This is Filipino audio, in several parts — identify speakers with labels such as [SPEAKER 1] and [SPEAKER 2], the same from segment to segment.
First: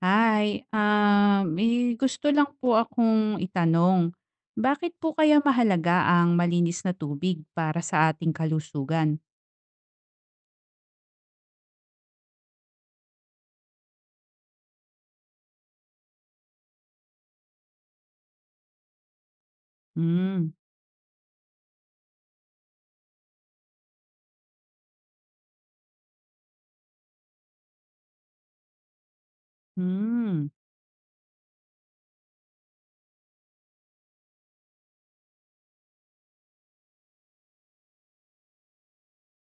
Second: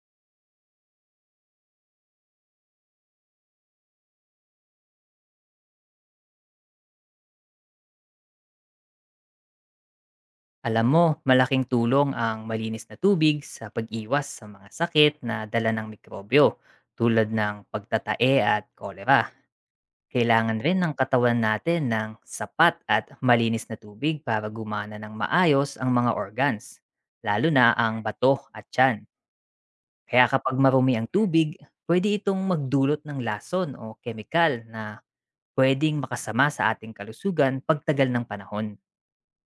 [SPEAKER 1] Hi, may gusto lang po akong itanong. Bakit po kaya mahalaga ang malinis na tubig para sa ating kalusugan?
[SPEAKER 2] Alam mo, malaking tulong ang malinis na tubig sa pag-iwas sa mga sakit na dala ng mikrobyo tulad ng pagtatae at kolera.
[SPEAKER 1] Hmm.
[SPEAKER 2] Kailangan rin ng katawan natin ng sapat at malinis na tubig para gumana ng maayos ang mga organs, lalo na ang bato at tiyan. Kaya
[SPEAKER 1] Hmm.
[SPEAKER 2] kapag marumi ang tubig, pwede itong magdulot ng lason o kemikal na pwedeng makasama sa ating kalusugan pagtagal ng panahon.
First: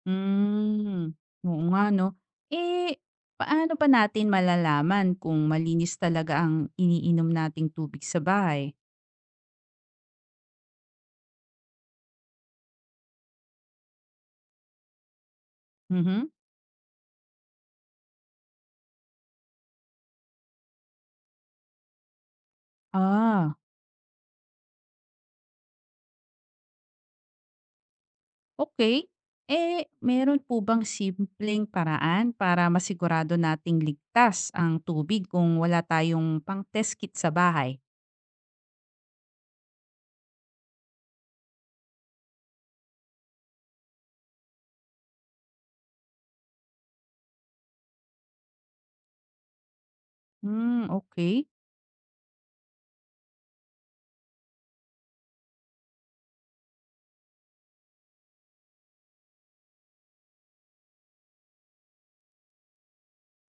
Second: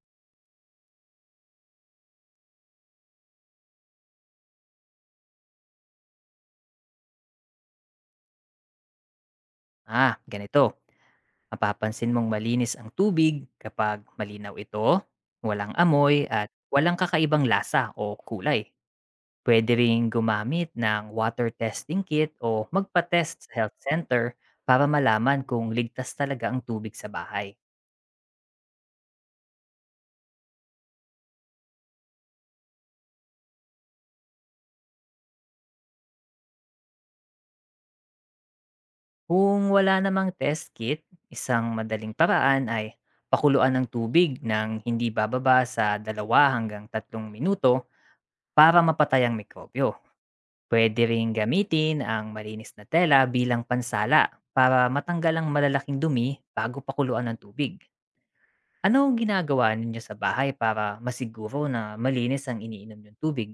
[SPEAKER 1] Hmm. Oo nga, no? Eh, paano pa natin malalaman kung malinis talaga ang iniinom nating tubig sa bahay?
[SPEAKER 2] Ah, ganito. Mapapansin mong malinis ang tubig kapag malinaw ito, walang
[SPEAKER 1] Mhm.
[SPEAKER 2] amoy at walang kakaibang lasa o kulay. Pwede ring gumamit ng water testing kit o magpa-test
[SPEAKER 1] Ah.
[SPEAKER 2] sa health center para malaman kung ligtas talaga ang tubig sa bahay.
[SPEAKER 1] Okay. Eh, meron po bang simpleng paraan para masigurado nating ligtas ang tubig kung wala tayong pang-test kit sa bahay?
[SPEAKER 2] Kung wala namang test kit, isang madaling paraan ay pakuluan ng tubig ng hindi bababa sa 2 hanggang 3 minuto para mapatay ang mikrobyo.
[SPEAKER 1] Hmm,
[SPEAKER 2] Pwede ring
[SPEAKER 1] okay.
[SPEAKER 2] gamitin ang malinis na tela bilang pansala para matanggal ang malalaking dumi bago pakuluan ng tubig. Ano ang ginagawa ninyo sa bahay para masiguro na malinis ang iniinom yung tubig?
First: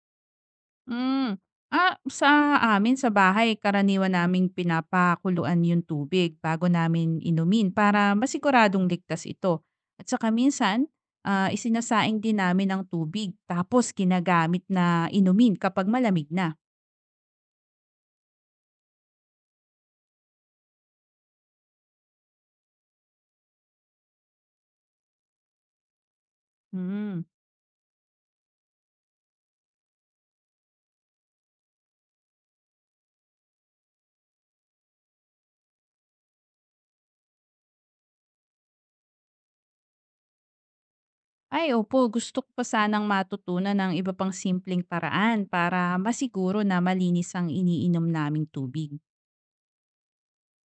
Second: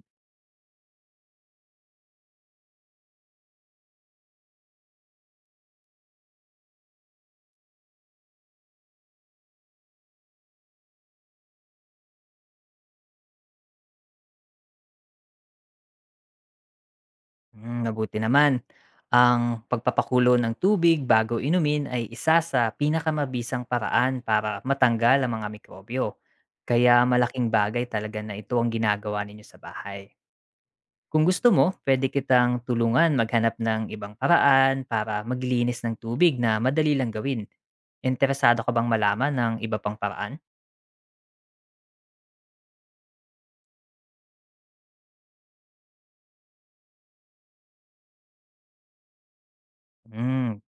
[SPEAKER 1] Hmm. Ah, sa amin sa bahay karaniwan naming pinapakuluan yung tubig bago namin inumin para masiguradong ligtas ito. At saka minsan, isinasaing din namin ang tubig tapos ginagamit na inumin kapag malamig na.
[SPEAKER 2] Hmm, mabuti naman. Ang pagpapakulo ng tubig bago inumin ay isa sa pinakamabisang paraan para matanggal ang mga mikrobyo. Kaya
[SPEAKER 1] Hmm.
[SPEAKER 2] malaking bagay talaga na ito ang ginagawa ninyo sa bahay. Kung gusto mo, pwede kitang tulungan maghanap ng ibang paraan para maglinis ng tubig na madali lang gawin. Interesado ka bang malaman ng iba pang paraan?
[SPEAKER 1] Ay opo, gusto ko pa sanang matutunan ng iba pang simpleng paraan para masiguro na malinis ang iniinom naming tubig.
[SPEAKER 2] Hmm.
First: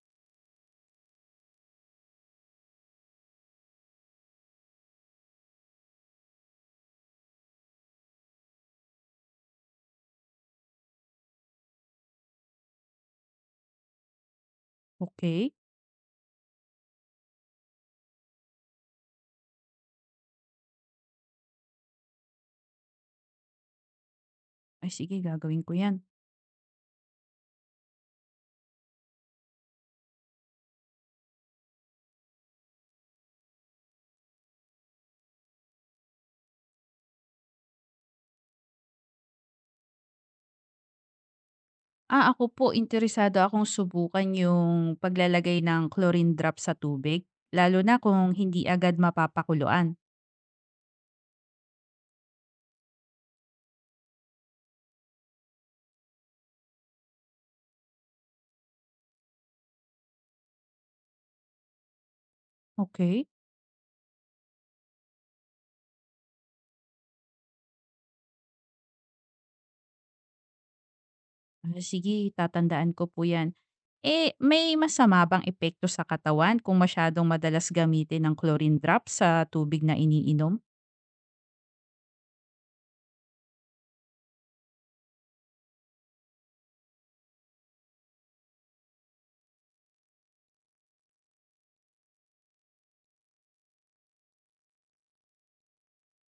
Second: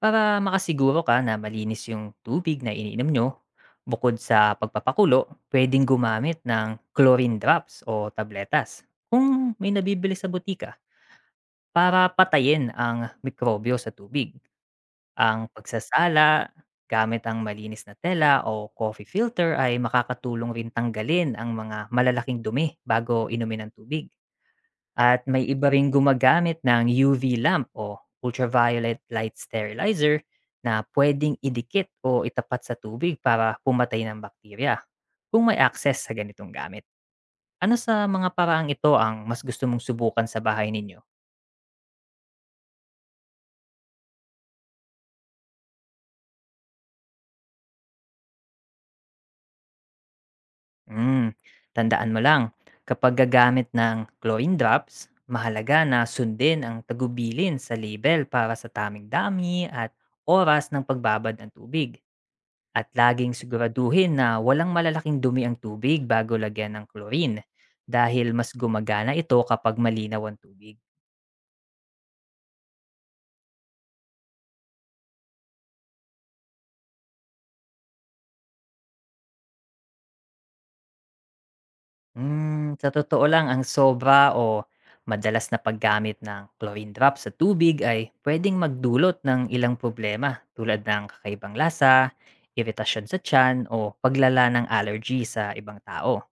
[SPEAKER 2] Para makasiguro ka na malinis yung tubig na iniinom nyo, bukod sa pagpapakulo, pwedeng gumamit ng chlorine drops o tabletas kung may nabibili sa butika para patayin ang mikrobyo sa tubig. Ang
[SPEAKER 1] Okay.
[SPEAKER 2] pagsasala gamit ang malinis na tela o coffee filter ay makakatulong rin tanggalin ang mga malalaking dumi bago inumin ang tubig.
[SPEAKER 1] Ay sige,
[SPEAKER 2] At may
[SPEAKER 1] gagawin
[SPEAKER 2] iba
[SPEAKER 1] ko
[SPEAKER 2] ring
[SPEAKER 1] yan.
[SPEAKER 2] gumagamit ng UV lamp o ultraviolet light sterilizer na pwedeng idikit o itapat sa tubig para pumatay ng bakterya kung may access sa ganitong gamit. Ano sa mga paraang ito ang mas gusto mong subukan sa bahay ninyo?
[SPEAKER 1] Ah, ako po interesado akong subukan yung paglalagay ng chlorine drop sa tubig, lalo na kung hindi agad mapapakuluan.
[SPEAKER 2] Hmm, tandaan mo lang, kapag gagamit ng chlorine drops, mahalaga na sundin ang tagubilin sa label para sa taming dami at oras ng pagbabad ng tubig. At
[SPEAKER 1] Okay.
[SPEAKER 2] laging siguraduhin na walang malalaking dumi ang tubig bago lagyan ng chlorine dahil mas gumagana ito kapag malinaw ang tubig.
[SPEAKER 1] Ah, sige, tatandaan ko po yan. Eh, may masama bang epekto sa katawan kung masyadong madalas gamitin ng chlorine drop sa tubig na iniinom?
[SPEAKER 2] Hmm, sa totoo lang, ang sobra o madalas na paggamit ng chlorine drop sa tubig ay pwedeng magdulot ng ilang problema tulad ng kakaibang lasa, iritasyon sa tiyan o paglala ng allergy sa ibang tao.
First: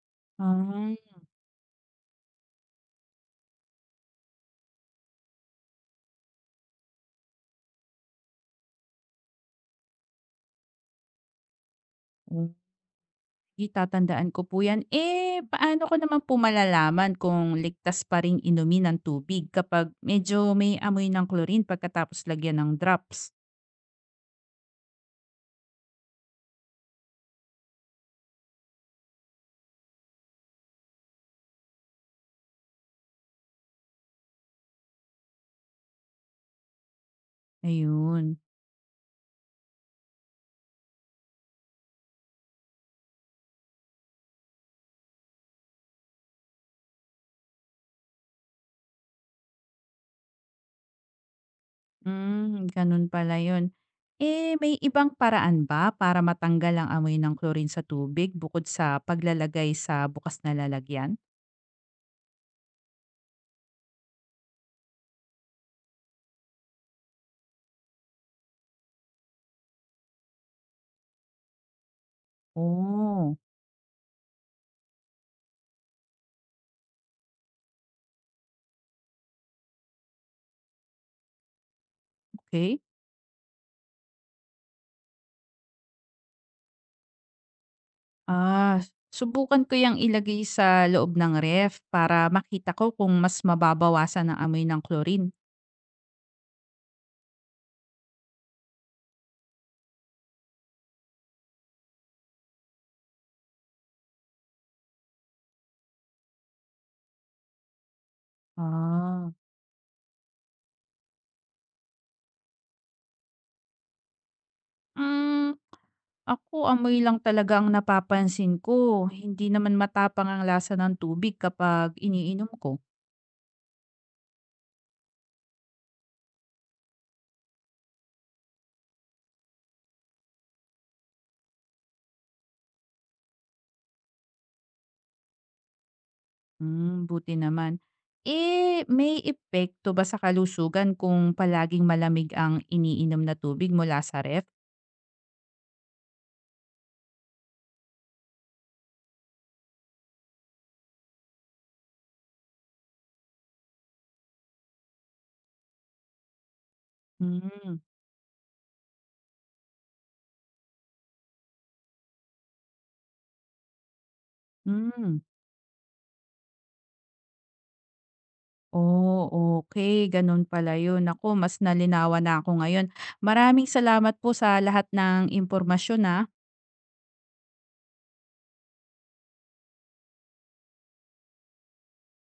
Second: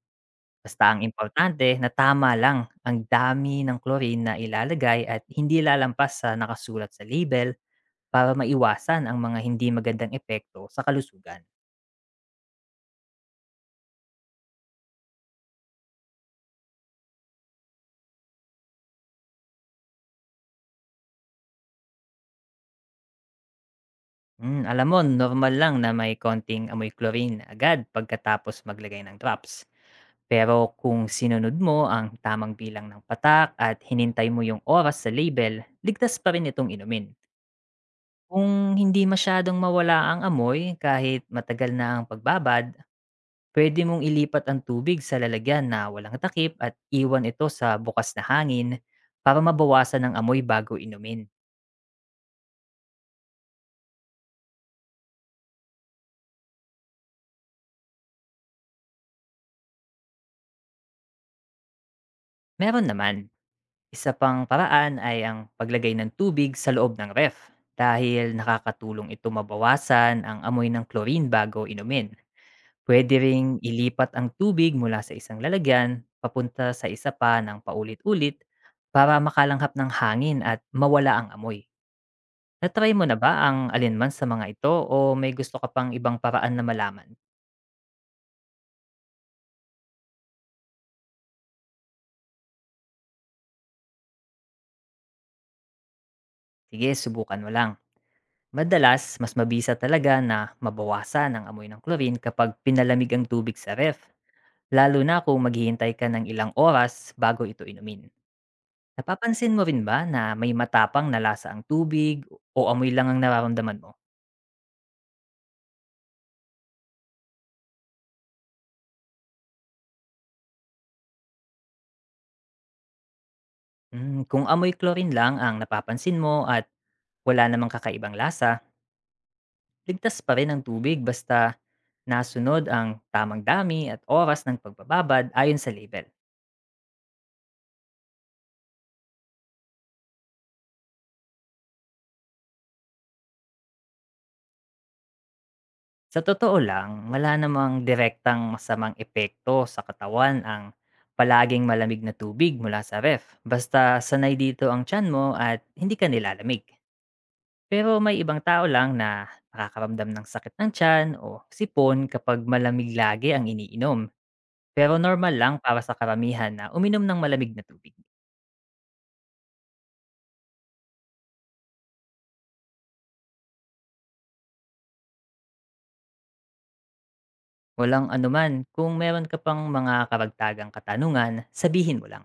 [SPEAKER 2] Basta
[SPEAKER 1] Ah.
[SPEAKER 2] ang importante na tama lang ang dami ng chlorine na ilalagay at hindi lalampas sa nakasulat sa label para maiwasan ang mga hindi magandang epekto sa kalusugan.
[SPEAKER 1] Itatandaan ko po 'yan. Eh, paano ko naman po malalaman kung ligtas pa ring inumin ang tubig kapag medyo may amoy ng chlorine pagkatapos lagyan ng drops?
[SPEAKER 2] Hmm, alam mo, normal lang na may konting amoy chlorine agad pagkatapos maglagay ng drops. Pero kung sinunod mo ang tamang bilang ng patak at hinintay mo yung oras sa label, ligtas pa rin itong inumin.
[SPEAKER 1] Ayun.
[SPEAKER 2] Kung hindi masyadong mawala ang amoy kahit matagal na ang pagbabad, pwede mong ilipat ang tubig sa lalagyan na walang takip at iwan ito sa bukas na hangin para mabawasan ang amoy bago inumin.
[SPEAKER 1] Hmm, ganun pala 'yun. Eh, may ibang paraan ba para matanggal ang amoy ng chlorine sa tubig bukod sa paglalagay sa bukas na lalagyan?
[SPEAKER 2] Meron naman. Isa pang paraan ay ang paglagay ng tubig sa loob ng ref, dahil nakakatulong ito mabawasan ang amoy ng chlorine bago inumin. Pwede
[SPEAKER 1] Oh.
[SPEAKER 2] ring ilipat ang tubig mula sa isang lalagyan papunta sa isa pa ng paulit-ulit para makalanghap ng hangin at mawala ang amoy.
[SPEAKER 1] Okay.
[SPEAKER 2] Natry mo na ba ang alinman sa mga ito o may gusto ka pang ibang paraan na malaman?
[SPEAKER 1] Ah, subukan ko yung ilagay sa loob ng ref para makita ko kung mas mababawasan ang amoy ng chlorine.
[SPEAKER 2] Sige, subukan mo lang. Madalas, mas mabisa talaga na mabawasan ang amoy ng chlorine kapag pinalamig ang tubig sa ref. Lalo na kung maghihintay ka ng ilang oras bago ito inumin.
[SPEAKER 1] Ah.
[SPEAKER 2] Napapansin mo rin ba na may matapang na lasa ang tubig o amoy lang ang nararamdaman mo?
[SPEAKER 1] Hmm, ako amoy lang talaga ang napapansin ko, hindi naman matapang ang lasa ng tubig kapag iniinom ko.
[SPEAKER 2] Mm, kung amoy chlorine lang ang napapansin mo at wala namang kakaibang lasa, ligtas pa rin ang tubig basta nasunod ang tamang dami at oras ng pagbababad ayon sa label.
[SPEAKER 1] Buti naman. Eh, may epekto ba sa kalusugan kung palaging malamig ang iniinom na tubig mula sa ref?
[SPEAKER 2] Sa totoo lang, wala namang direktang masamang epekto sa katawan ang palaging malamig na tubig mula sa ref. Basta sanay dito ang tiyan mo at hindi ka nilalamig.
[SPEAKER 1] Hmm.
[SPEAKER 2] Pero may ibang tao lang na nakakaramdam ng sakit ng tiyan o sipon kapag malamig lagi ang iniinom. Pero
[SPEAKER 1] Hmm.
[SPEAKER 2] normal lang para sa karamihan na uminom ng malamig na tubig.
[SPEAKER 1] Oh, okay, ganun pala yun. Naku mas nalinawan na ako ngayon. Maraming salamat po sa lahat ng impormasyon, ah.
[SPEAKER 2] Walang anuman, kung meron ka pang mga karagtagang katanungan, sabihin mo lang.